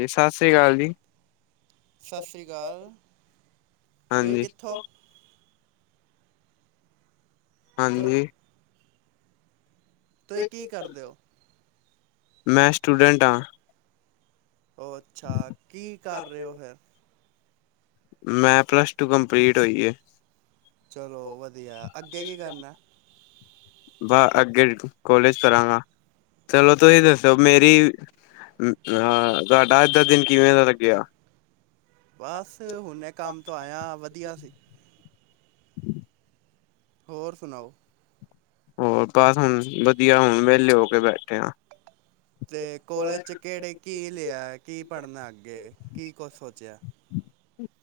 ਜ ਸਤਿ ਸ਼੍ਰੀ ਅਕਾਲ ਜੀ। ਸਤਿ ਸ਼੍ਰੀ ਅਕਾਲ, ਤੁਸੀਂ ਹਾਂਜੀ ਕਿੱਥੋਂ? ਤ ਹਾਂਜੀ। ਤੁਸੀਂ ਕੀ ਕਰਦੇ ਹੋ? ਮੈਂ ਸਟੂਡੈਂਟ ਹਾਂ। ਉਹ ਅੱਛਾ, ਕੀ ਕਰ ਰਹੇ ਹੋ ਫੇਰ? ਮੈਂ ਪਲੱਸ ਟੂ ਕੰਪਲੀਟ ਹੋਈ ਏ। ਚਲੋ ਵਧੀਆ ਅੱਗੇ ਕੀ ਕਰਨਾ? ਬ ਅੱਗੇ ਕੋਲੇਜ ਕਰਾਂਗਾ। ਚਲੋ ਤੁਸੀਂ ਦੱਸੋ ਮੇਰੀ, ਅ ਤੁਹਾਡਾ ਅੱਜ ਦਾ ਦਿਨ ਕਿਵੇਂ ਦਾ ਲੱਗਿਆ? ਬਸ ਹੁਣ ਮੈਂ ਕੰਮ ਤੋਂ ਆਇਆ ਵਧੀਆ ਸੀ। ਹੋਰ ਸੁਣਾਓ? ਹੋਰ ਬਸ ਹੁਣ ਵਧੀਆ ਹੁਣ ਵੇਹਲੇ ਹੋ ਕੇ ਬੈਠੇ ਆ। ਤੇ ਕੋਲਜ 'ਚ ਕਿਹੜੇ ਕੀ ਲਿਆ, ਕੀ ਪੜਨਾ ਅੱਗੇ, ਕੀ ਕੁਛ ਸੋਚਿਆ?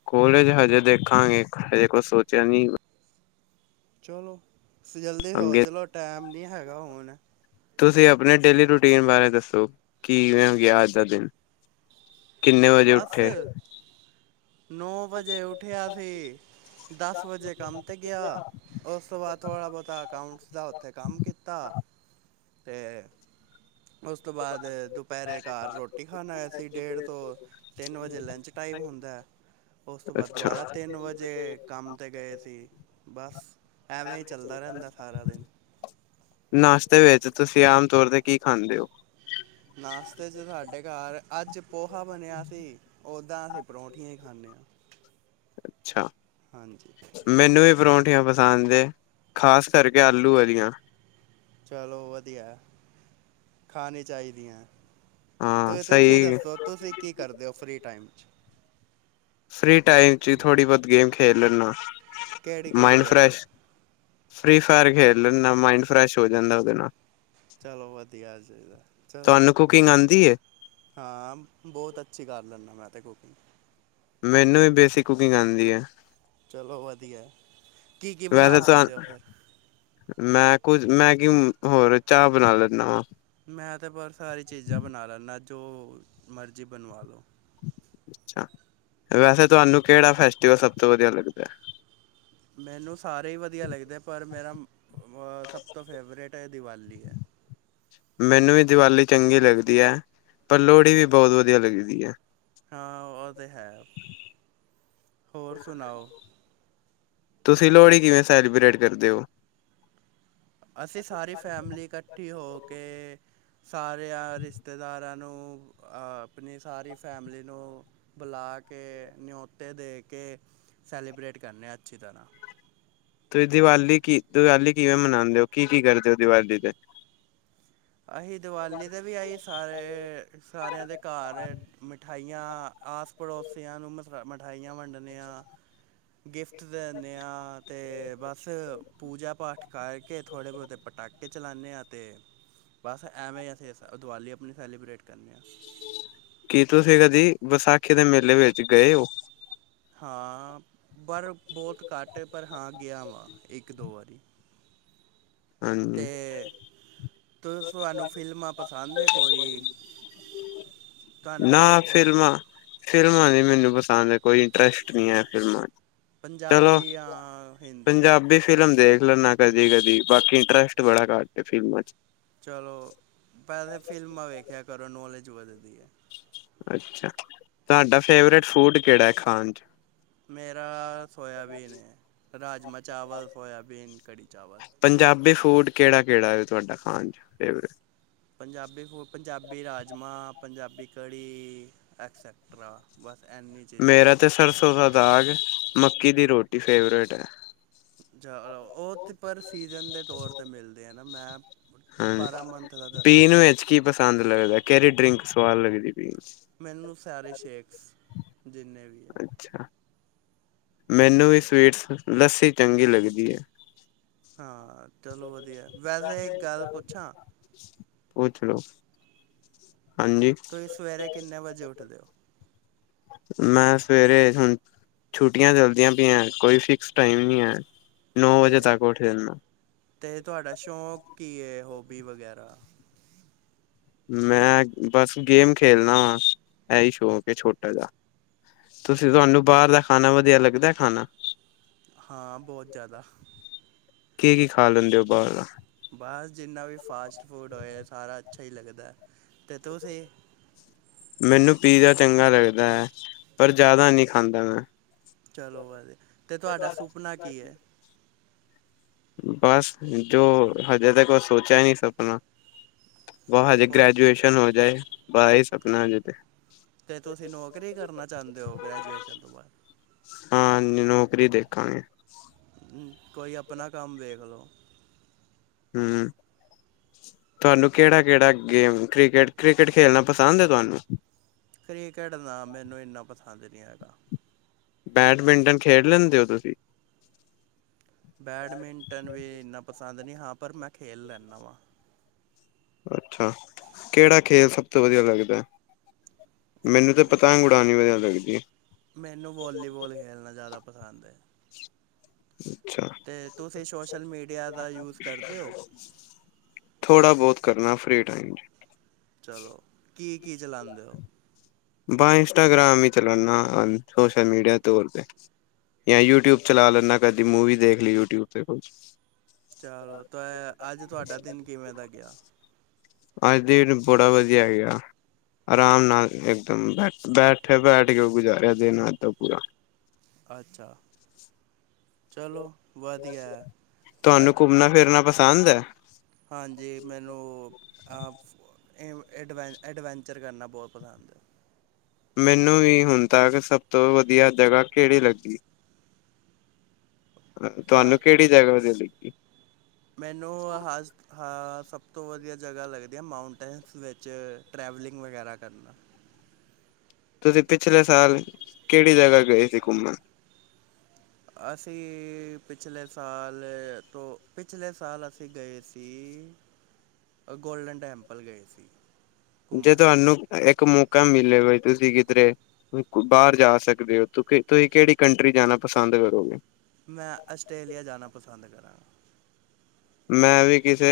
ਕੋਲੇਜ ਹਜੇ ਦੇਖਾਂਗੇ ਹਜੇ ਕੂਛ ਸੋਚਿਆ ਨੀ। ਚਲੋ ਜਲਦੀ ਅੱਗੇ ਸੋਚ ਲੋ ਟਾਈਮ ਨਹੀਂ ਹੈਗਾ ਹੁਣ। ਤੁਸੀਂ ਆਪਣੇ ਡੇਲੀ ਰੂਟੀਨ ਬਾਰੇ ਦੱਸੋ, ਕਿਵੇਂ ਗਿਆ ਅੱਜ ਦਾ ਦਿਨ? ਕਿੰਨੇ ਵਜੇ ਉੱਠੇ? ਨੌਂ ਵਜੇ ਉੱਠਿਆ ਸੀ, ਦਸ ਵਜੇ ਕੰਮ 'ਤੇ ਗਿਆ। ਉਸ ਤੋਂ ਬਾਅਦ ਥੋੜਾ ਬੋਤਾ ਅਕਾਊਂਟਸ ਦਾ ਉੱਥੇ ਕੰਮ ਕੀਤਾ। ਤੇ, ਉਸ ਤੋਂ ਬਾਅਦ ਦੁਪਹਿਰੇ ਘਰ ਰੋਟੀ ਖਾਣ ਆਯਾ ਸੀ, ਡੇਢ ਤੋਂ ਤਿੰਨ ਵਜੇ ਲੰਚ ਟਾਈਮ ਹੁੰਦਾ। ਉਸ ਤੋਂ ਬਾਅਦ ਅੱਛਾ ਦੁਬਾਰਾ ਤਿੰਨ ਵਜੇ ਕੰਮ 'ਤੇ ਗਏ ਸੀ ਬਸ। ਐਵੇਂ ਹੀ ਚੱਲਦਾ ਰਹਿੰਦਾ ਸਾਰਾ ਦਿਨ। ਨਾਸ਼ਤੇ ਵਿੱਚ ਤੁਸੀਂ ਆਮ ਤੌਰ ਤੇ ਕੀ ਖਾਂਦੇ ਹੋ? ਨਾਸਤੇ ਚ ਸਾਡੇ ਘਰ ਅੱਜ ਪੋਹਾ ਬਣਿਆ ਸੀ। ਉੱਦਾਂ ਅਸੀਂ ਪਰੌਂਠੀਆਂ ਹੀ ਖਾਂਨੇ ਹਾਂ। ਅੱਛਾ। ਹਾਂਜੀ। ਮੈਨੂੰ ਵੀ ਪਰੌਂਠੀਆਂ ਪਸੰਦ ਏ, ਖ਼ਾਸ ਕਰਕੇ ਆਲੂ ਵਾਲੀਆਂ। ਚਲੋ ਵਧੀਆ, ਖਾਣੀ ਚਾਹੀਦੀ ਐ। ਹਾਂ ਤੇ ਤੁਸੀਂ ਸਹੀ ਦੱਸੋ, ਤੁਸੀਂ ਕੀ ਕਰਦੇ ਓ ਫ੍ਰਰੀ ਟਾਈਮ'ਚ? ਫ੍ਰੀ ਟਾਈਮ'ਚ ਈ ਥੋੜ੍ਹੀ-ਬਹੁਤ ਗੇਮ ਖੇਲ ਲੇਂਨਾ, ਕਿਹੜੀ ਕਿਹੜੀ ਮਾਈਂਡ ਗੇਮਾਂ ਫਰੈਸ਼ ਫ੍ਰੀ ਫਾਇਰ ਖੇਲ ਲੈਂਨਾ, ਮਾਈਂਡ ਫਰੈਸ਼ ਹੋ ਜਾਂਦਾ ਉਹਦੇ ਨਾਲ। ਚਲੋ ਵਧੀਆ ਚਾਹੀਦਾ, ਚਲੋ। ਤੁਹਾਨੂੰ ਕੁਕਿੰਗ ਆਂਦੀ ਏ? ਹਾਂ, ਬਹੁਤ ਅੱਛੀ ਕਰ ਲੈਂਨਾ, ਮੈਂ ਤੇ ਕੁਕਿੰਗ। ਮੈਨੂੰ ਵੀ ਬੇਸਿਕ ਕੁਕਿੰਗ ਆਂਦੀ ਏ। ਚਲੋ ਵਧੀਆ। ਕੀ-ਕੀ ਬਣਾ ਵੈਸੇ ਤਾਂ ਲੈਂਦੇ ਓ, ਫੇਰ? ਮੈਂ ਕੁਝ, ਮੈਂ ਕਿ ਹੋਰ ਚਾਹ ਬਣਾ ਲੈਂਨਾ ਵਾ। ਮੈਂ ਤਾਂ ਬਰਫ਼ ਵਾਲੀ ਚੀਜ਼ਾਂ ਬਣਾ ਲੈਂਨਾ, ਜੋ ਮਰਜ਼ੀ ਬਣਵਾਲੋ। ਅਛਾ, ਵੈਸੇ ਤੁਹਾਨੂੰ ਕਿਹੜਾ ਫੈਸਟੀਵਲ ਸਭ ਤੋਂ ਵਧੀਆ ਲੱਗਦੈ? ਮੈਨੂੰ ਸਾਰੇ ਈ ਵਧੀਆ ਲੱਗਦੇ, ਪਰ ਮੇਰਾ ਸਭ ਤੋਂ ਫੇਵਰੇਟ ਏ, ਦੀਵਾਲੀ ਐ। ਮੈਨੂੰ ਵੀ ਦਿਵਾਲੀ ਚੰਗੀ ਲੱਗਦੀ ਐ, ਪਰ ਲੋਹੜੀ ਵੀ ਬਹੁਤ ਵਧੀਆ ਲੱਗਦੀ ਐ। ਹਾਂ, ਉਹ ਤੇ ਹੈ, ਹੋਰ ਸੁਣਾਓ? ਤੁਸੀਂ ਲੋਹੜੀ ਕਿਵੇਂ ਸੈਲੀਬ੍ਰੇਟ ਕਰਦੇ ਓ? ਅਸੀਂ ਸਾਰੀ ਫੈਮਲੀ ਇਕੱਠੀ ਹੋਕੇ ਸਾਰਿਆਂ ਰਿਸ਼ਤੇਦਾਰਾਂ ਨੂੰ, ਆਪਣੀ ਸਾਰੀ ਫੈਮਲੀ ਨੂੰ ਬੁਲਾਕੇ ਨਿਓਤੇ ਦੇਕੇ, ਸੈਲੀਬ੍ਰੇਟ ਕਰਨੇ ਆਂ, ਅੱਛੀ ਤਰ੍ਹਾ। ਤੇ ਦੀਵਾਲੀ ਕੀ, ਦੀਵਾਲੀ ਕਿਵੇਂ ਮਨਾਂਨੇ ਓ? ਕੀ-ਕੀ ਕਰਦੇ ਹੋ ਦੀਵਾਲੀ ਤੇ? ਅਹੀ ਦਿਵਾਲੀ ਤੇ ਵੀ ਅਹੀ ਸਾਰੇ, ਸਾਰਿਆਂ ਦੇ ਘਰ ਮਠ ਮਿਠਾਈਆਂ ਆਸ-ਪੜੋਸੀਆਂ ਨੂੰ, ਮਸ ਮਿਠਾਈਆਂ ਵੰਡਨੇ ਆਂ। ਗਿਫਟ ਦਿੰਨੇ ਆਂ, ਤੇ ਬੱਸ ਪੂਜਾ-ਪਾਠ ਖਾਏ ਕੇ, ਥੋੜੇ-ਬਹੁਤੇ ਪਟਾਕੇ ਚਲਾਂਨੇ ਆ, ਤੇ ਬੱਸ ਐਵੇਂ ਅਸੀਂ ਇਸ ਦਿਵਾਲੀ ਆਪਣੀ ਸੈਲੀਬਰੇੇਟ ਕਰਨੇ ਆ। ਕੀ ਤੁਸੀ ਕਦੀ, ਵਿਸਾਖੀ ਦੇ ਮੇਲੇ ਵਿੱਚ ਗਏ ਓ? ਹਾਂ, ਪਰ ਬਹੁਤ ਘੱਟ, ਪਰ ਹਾਂ ਗਿਆ ਵਾਂ, ਇੱਕ-ਦੋ ਵਾਰੀ। ਹਾਂਜੀ ਤੇ, ਤੁ ਤੁਹਾਨੂੰ ਫਿਲਮਾਂ ਪਸੰਦ ਏ, ਕੋਈ? ਤੁਹਾਨੂੰ ਨਾ ਕੇ ਫਿਲਮਾਂ ਫਿਲਮਾਂ ਦੀ ਮੈਨੂੰ ਪਸੰਦ ਏ ਕੋਈ ਇੰਟਰਸਟ ਨਹੀਂ ਏ, ਫਿਲਮਾਂ'ਚ ਚਲੋ ਪੰਜਾਬੀ ਜਾਂ ਹਿੰਦੀ ਪੰਜਾਬੀ ਫ਼ਿਲਮ ਦੇਖ ਲੈਂਨਾ ਕਦੀ-ਕਦੀ, ਬਾਕੀ ਇੰਟਰਸਟ ਬੜਾ ਘੱਟ ਫਿਲਮਾਂ'ਚ। ਚਲੋ, ਪੈਸੇ ਫਿਲਮਾਂ ਵੇਖਿਆ ਕਰੋ ਨੌਲੇਜ ਵੱਧਦੀ ਐ। ਅੱਛਾ, ਤੁਹਾਡਾ ਫੇਵਰੇਟ ਫੂਡ ਕਿਹੜਾ ਏ, ਖਾਣ'ਚ। ਮੇਰਾ ਸੋਇਆਬੀਨ ਹੇ ਰਾਜਮਾਂ-ਚਾਵਲ, ਸੋਇਆਬੀਨ, ਕੜੀ ਚਾਵਲ। ਪੰਜਾਬੀ ਫੂਡ ਕਿਹੜਾ-ਕਿਹੜਾ ਦੇ, ਤੁਹਾਡਾ ਖਾਣ 'ਚ ਫੇਵਰੇਟ? ਪੰਜਾਬੀ ਫੂ, ਪੰਜਾਬੀ ਰਾਜਮਾਂ, ਪੰਜਾਬੀ ਕੜੀ। ਐਕਸੈਟਰਾ, ਬੱਸ ਇੰਨੀ ਚੀਜ਼ਾਂ ਮੇਰਾ ਤੇ ਸਰਸੋਂ ਦਾ ਦਾਗ, ਮੱਕੀ ਦੀ ਰੋਟੀ ਫੇਵਰੇਟ ਐ। ਜਾਂ ਉਹ ਤਾਂ ਪਰ ਸੀਜ਼ਨ ਦੇ ਤੌਰ ਮਿਲਦੇ ਆ ਨਾ, ਮੈਂ ਹਾਂਜੀ ਬਾਰਾਂ ਮੰਥ ਦਾ ਦਸਿਆ ਪੀਣ ਵਿੱਚ ਕੀ ਪਸੰਦ ਲੱਗਦਾ, ਕੇਰੀ ਡਰਿੰਕ ਸਵਾਦ ਲੱਗਦੀ ਪੀਨ'ਚ? ਮੈਨੂੰ ਸਾਰੇ ਸ਼ੇਕਸ, ਜਿੰਨੇ ਵੀ। ਹੈ ਅੱਛਾ। ਮੈਨੂੰ ਵੀ ਸਵੀਟਸ, ਲੱਸੀ ਚੰਗੀ ਲੱਗਦੀ ਐ। ਹਾਂ ਚਲੋ ਵਦੀਆ, ਵੈਸੇ ਇੱਕ ਗੱਲ ਪੁੱਛਾਂ ਪੁੱਛ ਲੋ ਹਾਂਜੀ। ਤੁਸੀਂ ਸਵੇਰੇ ਕਿੰਨੇ ਵਜੇ ਉੱਠਦੇ ਓਂ। ਮੈਂ ਸਵੇਰੇ ਹੁਨ ਛੁੱਟੀਆਂ ਚਲਦੀਆਂ ਪਈ ਐਂ ਕੋਈ ਫਿਕਸ ਟਾਈਮ ਨੀ ਐ, ਨੌ ਵਜੇ ਤੇ ਤੱਕ ਉੱਠ ਜਾਂਨਾ। ਤੇ ਤੁਆਡਾ ਸ਼ੌਕ ਕੀ ਏ ਹੋਬੀ ਵਗੈਰਾ ਮੈਂ ਬਸ ਗੇਮ ਖੇਲਨਾ ਵਾ, ਐਈ ਸ਼ੌਕ ਏ ਛੋਟਾ ਜਾ। ਤੁਸੀਂ ਤਆਨੂੰ ਬਾਰ ਦਾ ਖਾਨਾ ਵਦੀਆ ਲੱਗਦਾ ਖਾਨਾ ਹਾਂ ਬਹੁਤ ਜ਼ਿਆਦਾ ਕੀ-ਕੀ ਖਾ ਲੈਂਦੇ ਓ ਬਾਰ ਦਾ ਬਸ ਜਿੰਨਾ ਵੀ ਫਾਸਟ ਫੂਡ ਹੋਏ ਸਾਰਾ ਅੱਛਾ ਈ ਲੱਗਦਾ, ਤੇ ਤੁਸੀਂ ਮੈਨੂੰ ਪੀਜ਼ਾ ਚੰਗਾ ਲੱਗਦਾ ਐ, ਪਰ ਜਾਦਾ ਨੀ ਖਾਂਦਾ ਮੈਂ। ਚਲੋ ਭਾਜੀ, ਤੇ ਤੁਆਡਾ ਸੁਪਨਾ ਕੀ ਐ। ਬਸ ਜੋ ਹਜੇ ਤੱਕ ਓ ਸੋਚੇਆ ਨੀ ਸਪਨਾ ਬਸ ਹਜੇ ਕੋ ਗ੍ਰੈਜੂਏਸ਼ਨ ਹੋ ਜਾਏ, ਬਸ ਏ ਸਪਨਾ ਹਜੇ ਤੇ। ਤੇ ਤੁਸੀਂ ਨੌਕਰੀ ਕਰਨਾ ਚਾਂਦੇ ਓਂ ਗ੍ਰੈਜੂਏਸ਼ਨ ਤੋਂ ਬਾਦ ਹਾਂ ਜੀ ਨੌਕਰੀ ਦੇਖਾਂਗੇ। ਕੋਈ ਆਪਨਾ ਕੰਮ ਵੇਖ ਲਓ। ਹੂੰ। ਤਆਨੂੰ ਕੇੜਾ-ਕੇੜਾ ਗੇਮ ਕ੍ਰਿਕਟ-ਕ੍ਰਿਕਟ ਖੇਲਨਾ ਪਸੰਦ ਆ ਤਆਨੂੰ। ਕ੍ਰਿਕਟ ਨਾ ਮੈਨੂੰ ਇੰਨਾ ਪਸੰਦ ਨੀ ਹੈਗਾ। ਬੈਡਮਿੰਟਨ ਖੇਡ ਲੈਂਦੇ ਓਂ ਤੁਸੀਂ। ਬੈਡਮਿੰਟਨ ਵੀ ਇੰਨਾ ਪਸੰਦ ਨੀ ਹਾਂ ਪਰ ਮੈਂ ਖੇਲ ਲੈਂਨਾਂ ਵਾਂ। ਅੱਛਾ, ਕੇੜਾ ਖੇਲ ਸਬ ਤੋਂ ਵਦੀਆ ਲੱਗਦਾ। ਮੈਨੂੰ ਤੇ ਪਤੰਗ ਉੜਾਨੀ ਵਦੀਆ ਲੱਗਦੀ ਏ। ਮੈਨੂੰ ਵੋਲੀਬੋਲ ਖੇਲਨਾ ਜਾਦਾ ਪਸੰਦ ਐ। ਹ। ਤੇ ਤੁਸੀਂ ਸੋਸ਼ਲ ਮੀਡੀਆ ਦਾ ਯੂਜ ਕਰਦੇ ਓ। ਥੋੜਾ ਬੋਤ ਕਰਨਾ ਫਰੀ ਟਾਈਮ ਚ। ਚਲੋ ਕੀ-ਕੀ ਚਲਾਂਦੇ ਓਂ। ਬਸ ਇੰਸਟਾਗ੍ਰਾਮ ਈ ਚਲਾਨਾ ਸੋਸ਼ਲ ਮੀਡੀਆ ਤੌਰ ਤੇ। ਜਾਂ ਯੂਟਿਊਬ ਚਲਾ ਲੈਂਨਾ ਕਦੀ ਮੂਵੀ ਦੇਖ ਲਈ ਯੂਟਿਊਬ ਤੇੇ ਕੁਛ ਚਲੋ ਤੈ ਅੱਜ ਤੁਆਡਾ ਦਿਨ ਕਿਵੇਂ ਦਾ ਗੇਆ। ਅੱਜ ਦਿਨ ਬੜਾ ਵਦੀਆ ਗੇਆ। ਆਰਾਮ ਨਾਲ ਇੱਕਦਮ ਬੈਠੇ ਬੈਠ ਕੇ ਗੁਜ਼ਾਰੇਆ ਦਿਨ ਅੱਜ ਦਾ ਪੂਰਾ। ਅੱਛਾ, ਚਲੋ ਵਧੀਆ ਹੈ। ਤਆਨੂੰ ਅ- ਘੁੰਮਨਾ ਫਿਰਨਾ ਪਸੰਦ ਐ। ਹਾਂਜੀ ਮੈਨੂੰ ਅ ਫ ਐਂ ਐਡਵੈਂ ਐਡਵੈਂਚਰ ਕਰਨਾ ਬੋਤ ਪਸੰਦ ਐ। ਮੈਨੂੰ ਵੀ ਹੁਨ ਤੱਕ ਸਬ ਤੋਂ ਵਦੀਆ ਜਗਾ ਕੇੜੀ ਲੱਗੀ ਤੁਆਨੂੰ ਤੁਹਾ ਕੇੜੀ ਜਗਾ ਵਦੀਆ ਲੱਗੀ। ਮੈਨੂੰ ਹਜ ਹਾਂ ਸਬ ਤੋਂ ਵਦੀਆ ਜਗਾ ਲੱਗਦੀ ਆ ਮਾਊਂਟੇਨਸ ਵਿੱਚ ਟਰੈਵਲਿੰਗ ਵਗੈਰਾ ਕਰਨਾ। ਤੁਸੀਂ ਪਿਛਲੇ ਸਾਲ ਕੇੜੀ ਜਗ੍ਹਾ ਗਏ ਸੀ ਘੁੰਮਣ? ਅਸੀਂ ਪਿਛਲੇ ਸਾਲ ਤੋਂ ਪਿਛਲੇ ਸਾਲ ਅਸੀਂ ਗਏ ਸ ਸੀ ਅ ਗੋਲਡਨ ਟੈਂਪਲ ਗਏ ਸੀ। ਜੇ ਘੁੰਮਣ ਤੁਹਾਨੂੰ ਇੱਕ ਮੌਕਾ ਮਿਲੇ ਬ ਤੁਸੀਂ ਕਿਧਰੇ ਬਾਰ ਜਾ ਸਕਦੇ ਹੋ ਤੁਸੀਂ ਕੇੜੀ ਕੰਟਰੀ ਜਾਣਾ ਪਸੰਦ ਕਰੋਗੇ? ਮੈਂ ਆਸਟ੍ਰੇਲੀਆ ਜਾਣਾ ਪਸੰਦ ਕਰਾਂਗਾ। ਮੈਂ ਵੀ ਕਿਸੇ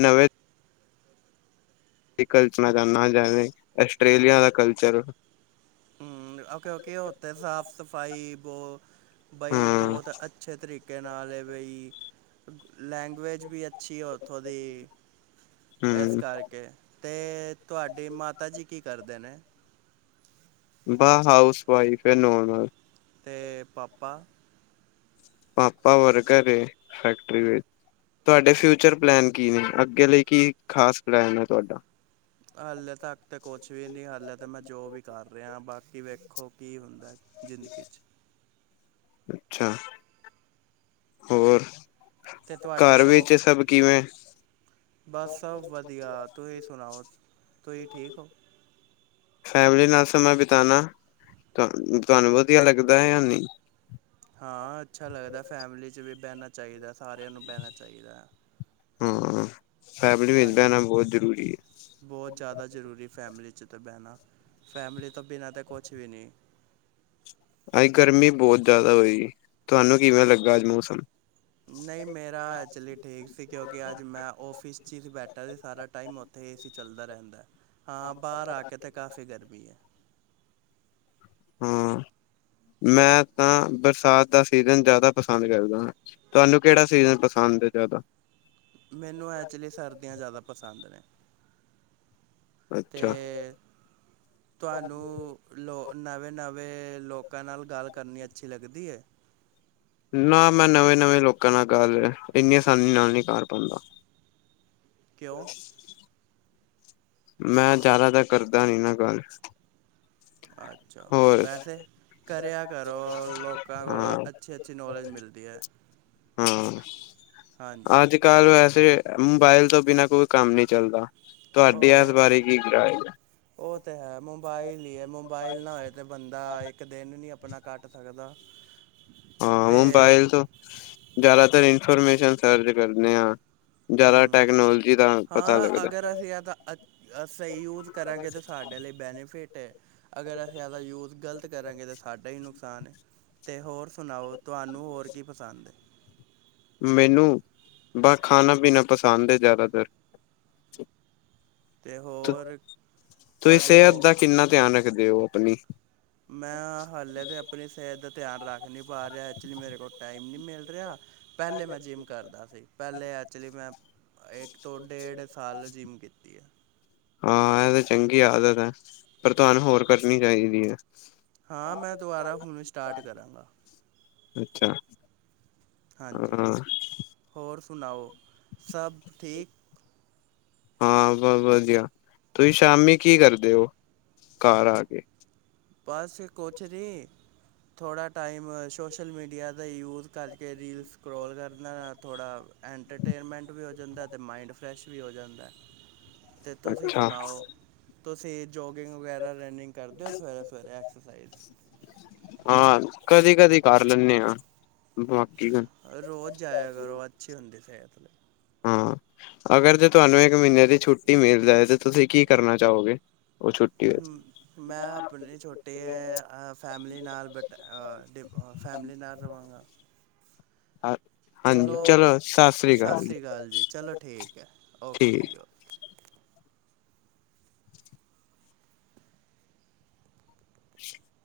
ਨਵੇ ਕਲਚਨਾ ਦਾ ਨਾਲ ਜਾਵੇ ਆਸਟ੍ਰੇਲੀਆ ਦਾ ਕਲਚਰ ਓਕੇ-ਓਕੇ ਐਤੇ ਸਾਫ਼ ਸਫ਼ਾਈ ਬੋ ਬਈ ਹਾਂ ਬੋਹਤ ਅ ਅੱਛੇ ਤਰੀਕੇ ਨਾਲ ਏ ਬਈ ਲੈਂਗੁਏਜ ਵੀ ਅੱਛੀ ਐ ਉੱਥੋਂ ਦੀ। ਏਸ ਹੂੰ। ਕਰਕੇ, ਤੇ ਤੁਹਾਡੀ ਮਾਤਾ ਜੀ ਕੀ ਕਰਦੇ ਨੇ? ਬਾ ਹਾਊਸ ਵਾਈਫ ਏ ਨੋਰਮਲ। ਤੇ ਪਾਪਾ ਪਾਪਾ ਵਰਕਰ ਏ ਫੈਕਟਰੀ ਵਿੱਚ। ਤੁਹਾਡੇ ਫਿਊਚਰ ਪਲੈਨ ਕੀ ਨੇ, ਅੱਗੇ ਲਈ ਕੀ ਖਾਸ ਪਲੈਨ ਏ ਤੁਹਾਡਾ? ਹਾਲੇ ਤੱਕ ਤਾਂ ਕੁਛ ਵੀ ਨੀ ਹਾਲੇ ਤਾਂ ਮੈਂ ਜੋਬ ਵੀ ਕਰ ਰਿਆ ਬਾਕੀ ਵੇਖੋ ਕੀ ਹੁੰਦਾ ਜ਼ਿੰਦਗੀ ਚ। ਅੱਛਾ, ਹੋਰ ਤੇ ਤੁਹਾਡੇ ਘਰ ਸ਼ੌਂਕ? ਵਿੱਚ ਸਭ ਕਿਵੇਂ ਬਸ ਸਭ ਵਧੀਆ ਤੁਈ ਸੁਣਾਓ ਤੁਈ ਠੀਕ ਔ। ਫੈਮਿਲੀ ਨਾਲ ਸਮਾਂ ਬਿਤਾਨਾ, ਤੁਹਾਨੂੰ ਵਧੀਆ ਲੱਗਦਾ ਯਾ ਨਈ। ਹਾਂ ਅੱਛਾ ਲੱਗਦਾ ਫੈਮਿਲੀ ਚ ਵੀ ਬੈਣਾ ਚਾਹੳਦਾ, ਸਾਰਿਆਂ ਨੂੰ ਬੈਣਾ ਚਾਈਦਾ। ਹੂੰ, ਫੈਮਿਲੀ ਵਿੱਚ ਬੈਣਾ ਬੋਤ ਜ਼ਰੂਰੀ ਏ। ਬੋਤ ਜਾਦਾ ਜ਼ਰੂਰੀ ਫੈਮਿਲੀ ਚ ਤੇ ਬੈਣਾ, ਫੈਮਿਲੀ ਤੋਂ ਬਿਨਾਂ ਤੇ ਕੁਛ ਵੀ ਨੀ। ਅੱਜ ਗਰਮੀ ਬੋਤ ਜਾਦਾ ਹੋਈ, ਤੁਹਾਨੂੰ ਕਿਵੇਂ ਲੱਗਾ ਅੱਜ ਮੌਸਮ? ਨਈ ਮੇਰਾ ਐੱਚੁਲੀ ਠੀਕ ਸੀ ਕਿਉਂਕਿ ਅੱਜ ਮੈਂ ਔਫਿਸ ਚ ਹੀ ਬੈਠਾ ਸੀ ਸਾਰਾ ਟਾਈਮ ਉਥੇ ਏ ਸੀ ਚੱਲਦਾ ਰਹਿੰਦਾ ਹਾਂ, ਬਾਰ ਆ ਕੇ ਤੇ ਕਾਫ਼ੀ ਗਰਮੀ ਏ। ਹਾਂ। ਮੈਂ ਤਾਂ ਬਰਸਾਤ ਦਾ ਸੀਜ਼ਨ ਜਾਦਾ ਪਸੰਦ ਕਰਦਾ। ਤੁਹਾਨੂੰ ਕੇੜਾ ਸੀਜਨ ਪਸੰਦ ਏ ਜਾਦਾ? ਮੈਨੂੰ ਐੱਚੁਲੀ ਸਰਦੀਆਂ ਜਾਦਾ ਪਸੰਦ ਨੇ। ਅੱਛਾ ਤੇ ਤੁਹਾਨੂੰ ਲੋ ਨਵੇਂ-ਨਵੇਂ ਲੋਕਾਂ ਨਾਲ ਗੱਲ ਕਰਨੀ ਅੱਛੀ ਲੱਗਦੀ ਏ? ਨਾ ਮੈਂ ਨਵੇਂ-ਨਵੇਂ ਲੋਕਾਂ ਨਾਲ ਗੱਲ ਇੰਨੀ ਆਸਾਨੀ ਨਾਲ ਨੀ ਕਰ ਪਾਂਦਾ। ਕਉਂ? ਮੈਂ ਜਾਦਾਤਰ ਕਰਦਾ ਨੀ ਨਾ ਗੱਲ। ਅੱਛਾ ਹੋਰ ਵੈਸੇ ਕਰਿਆ ਕਰੋ ਲੋਕਾਂ ਕੋਲੋ ਅੱਛੀ-ਅੱਛੀ ਨੌਲੇਜ ਮਿਲਦੀ ਏ। ਹਾਂ ਅਜ ਕਲ ਵੈਸੇ ਮੋਬਾਈਲ ਤੋਂ ਬਿਨਾਂ ਕੋਈ ਕੰਮ ਨੀ ਚਲਦਾ ਤੁਹਾਡ ਉਹ ਤੇ ਹੈ, ਉਹ ਤੇ ਹੈ ਮੋਬਾਈਲ ਈ ਏ, ਮੋਬਾਈਲ ਨਾ ਹੋਏ ਤੇ ਬੰਦਾ ਇੱਕ ਦਿਨ ਨੀ ਅਪਣਾ ਕਟ ਸਕਦਾ। ਹਾਂ ਅਤੇ ਮੋਬਾਈਲ ਤੋਂ ਜਾਦਾਤਰ ਇਨਫੋਰਮੇਸ਼ਨ ਸਰਚ ਕਰਨੇ ਆ। ਜਾਦਾ ਹੂੰ ਟੈਕਨੋਲਜੀ ਹਾਂ ਅਗਰ ਅਸੀ ਏਦਾਂ ਅ ਅ ਸਈ ਯੂਜ਼ ਕਰਾਂਗੇ ਤਾਂ ਸਾਡੇ ਲਈ ਬੈਨੇਫਿਟ ਏ। ਅਗਰ ਅਸੀ ਇਹਦਾ ਯੂਜ਼ ਗਲਤ ਕਰਾਂਗੇ ਤਾਂ ਸਾਡਾ ਈ ਨੁਕਸਾਨ ਏ, ਤੇ ਹੋਰ ਸੁਣਾਓ। ਤੁਆਨੂੰ ਹੋਰ ਕੀ ਪਸੰਦ ਏ? ਮੈਨੂੰ ਬਸ ਖਾਣਾ-ਪੀਣਾ ਪਸੰਦ ਏ ਜ਼ਿਆਦਾਤਰ। ਅਤੇ ਹੋਰ ਤੁਸੀਂ ਤੁਹਾਡੀ ਸੇਹਤ ਹੋ ਦਾ ਕਿੰਨਾ ਧਿਆਨ ਰੱਖਦੇ ਓ ਅਪਣੀ? ਮੈਂ ਹਾਲੇ ਤੇ ਅਪਣੀ ਸੇਹਤ ਦਾ ਧਿਆਨ ਰੱਖ ਨ੍ਹੀਂ ਪਾ ਰਿਆ, ਐੱਕਚੁਲੀ ਮੇਰੇ ਕੋਲ ਟਾਈਮ ਨੀਂ ਮਿਲ ਰਿਆ। ਪੈਲੇ ਮੈਂ ਜਿੰਮ ਕਰਦਾ ਸੀ, ਪੈਲੇ ਐਚੁੱਲੀ ਮੈਂ ਇੱਕ ਤੋਂ ਡੇਢ ਸਾਲ ਜਿੰਮ ਕੀਤੀ ਆ। ਹਾਂ, ਏ ਤਾਂ ਚੰਗੀ ਆਦਤ ਐ, ਪਰ ਤੁਹਾਨੂੰ ਹੋਰ ਕਰਨੀ ਚਾਈਦੀ ਐ। ਹਾਂ, ਮੈਂ ਦੁਬਾਰਾ ਹੁਨ ਸਟਾਰਟ ਕਰਾਂਗਾ। ਅੱਛਾ ਹਾਂਜੀ। ਹਾਂ ਹੋਰ ਸੁਣਾਓ, ਸਭ ਠੀਕ। ਹਾਂ, ਬਸ ਵਧੀਆ। ਤੁਸੀਂ ਸ਼ਾਮੀ ਕੀ ਕਰਦੇ ਓ ਘਰ ਆ ਕੇ? ਬਸ ਕੁਛ ਨੀਂ ਥੋੜਾ ਟਾਈਮ ਸੋਸ਼ਲ ਮੀਡੀਆ ਦਾ ਯੂਜ਼ ਕਰਕੇ ਰੀਲ ਸਕਰੋਲ ਕਰਨਾ, ਥੋੜਾ ਐੰਟਰਟੇਨਮੈਂਟ ਵੀ ਹੋ ਜਾਂਦਾ ਏ ਤੇ ਮਾਈੰਡ ਫਰੈਸ਼ ਵੀ ਹੋ ਜਾਂਦਾ। ਤੇ ਤੁਸੀਂ ਅੱਛਾ ਸੁਣਾਓ। ਤੁਸੀਂ ਜੋਗਿੰਗ ਵਗੈਰਾ, ਰਨਿੰਗ ਕਰਦੇ ਓ ਸਵੇਰੇ। ਘਰੇ ਐਕਸਰਸਾਈਜ਼। ਹਾਂ ਕਦੇ-ਕਦੀ ਕਰ ਲੈਂਦੇ ਆਂ। ਬਾਕੀ ਤਾਂ ਰੋਜ਼ ਜਾਇਆ ਕਰੋ। ਅੱਛੀ ਹੁੰਦੀ ਸੇਤ ਲਈ। ਹਾਂ, ਅਗਰ ਜੇ ਤੁਆਨੂੰ ਇੱਕ ਮਹੀਨੇ ਦੀ ਛੁੱਟੀ ਮਿਲ ਜਾਏ ਤੇ ਤੁਸੀਂ ਕੀ ਕਰਨਾ ਚਾਓਗੇ? ਹਂ। ਮੈਂ ਆਪਣੀ ਛੋਟੀ ਐ ਅ ਫੈਮਿਲੀ ਨਾਲ ਬਟ ਅ ਡਿ ਅ ਫੈਮਿਲੀ ਨਾਲ ਰਵਾਂਗਾ। ਆ ਹਾਂਜੀ, ਚਲੋ, ਸਾਸਰੀ ਕਾਲ ਜੀ। ਕਾਲ ਜੀ। ਚਲੋ ਠੀਕ ਐ, ਠੀਕ ਓਕੇ ਜੀ ਓਕੇ। [inaudible]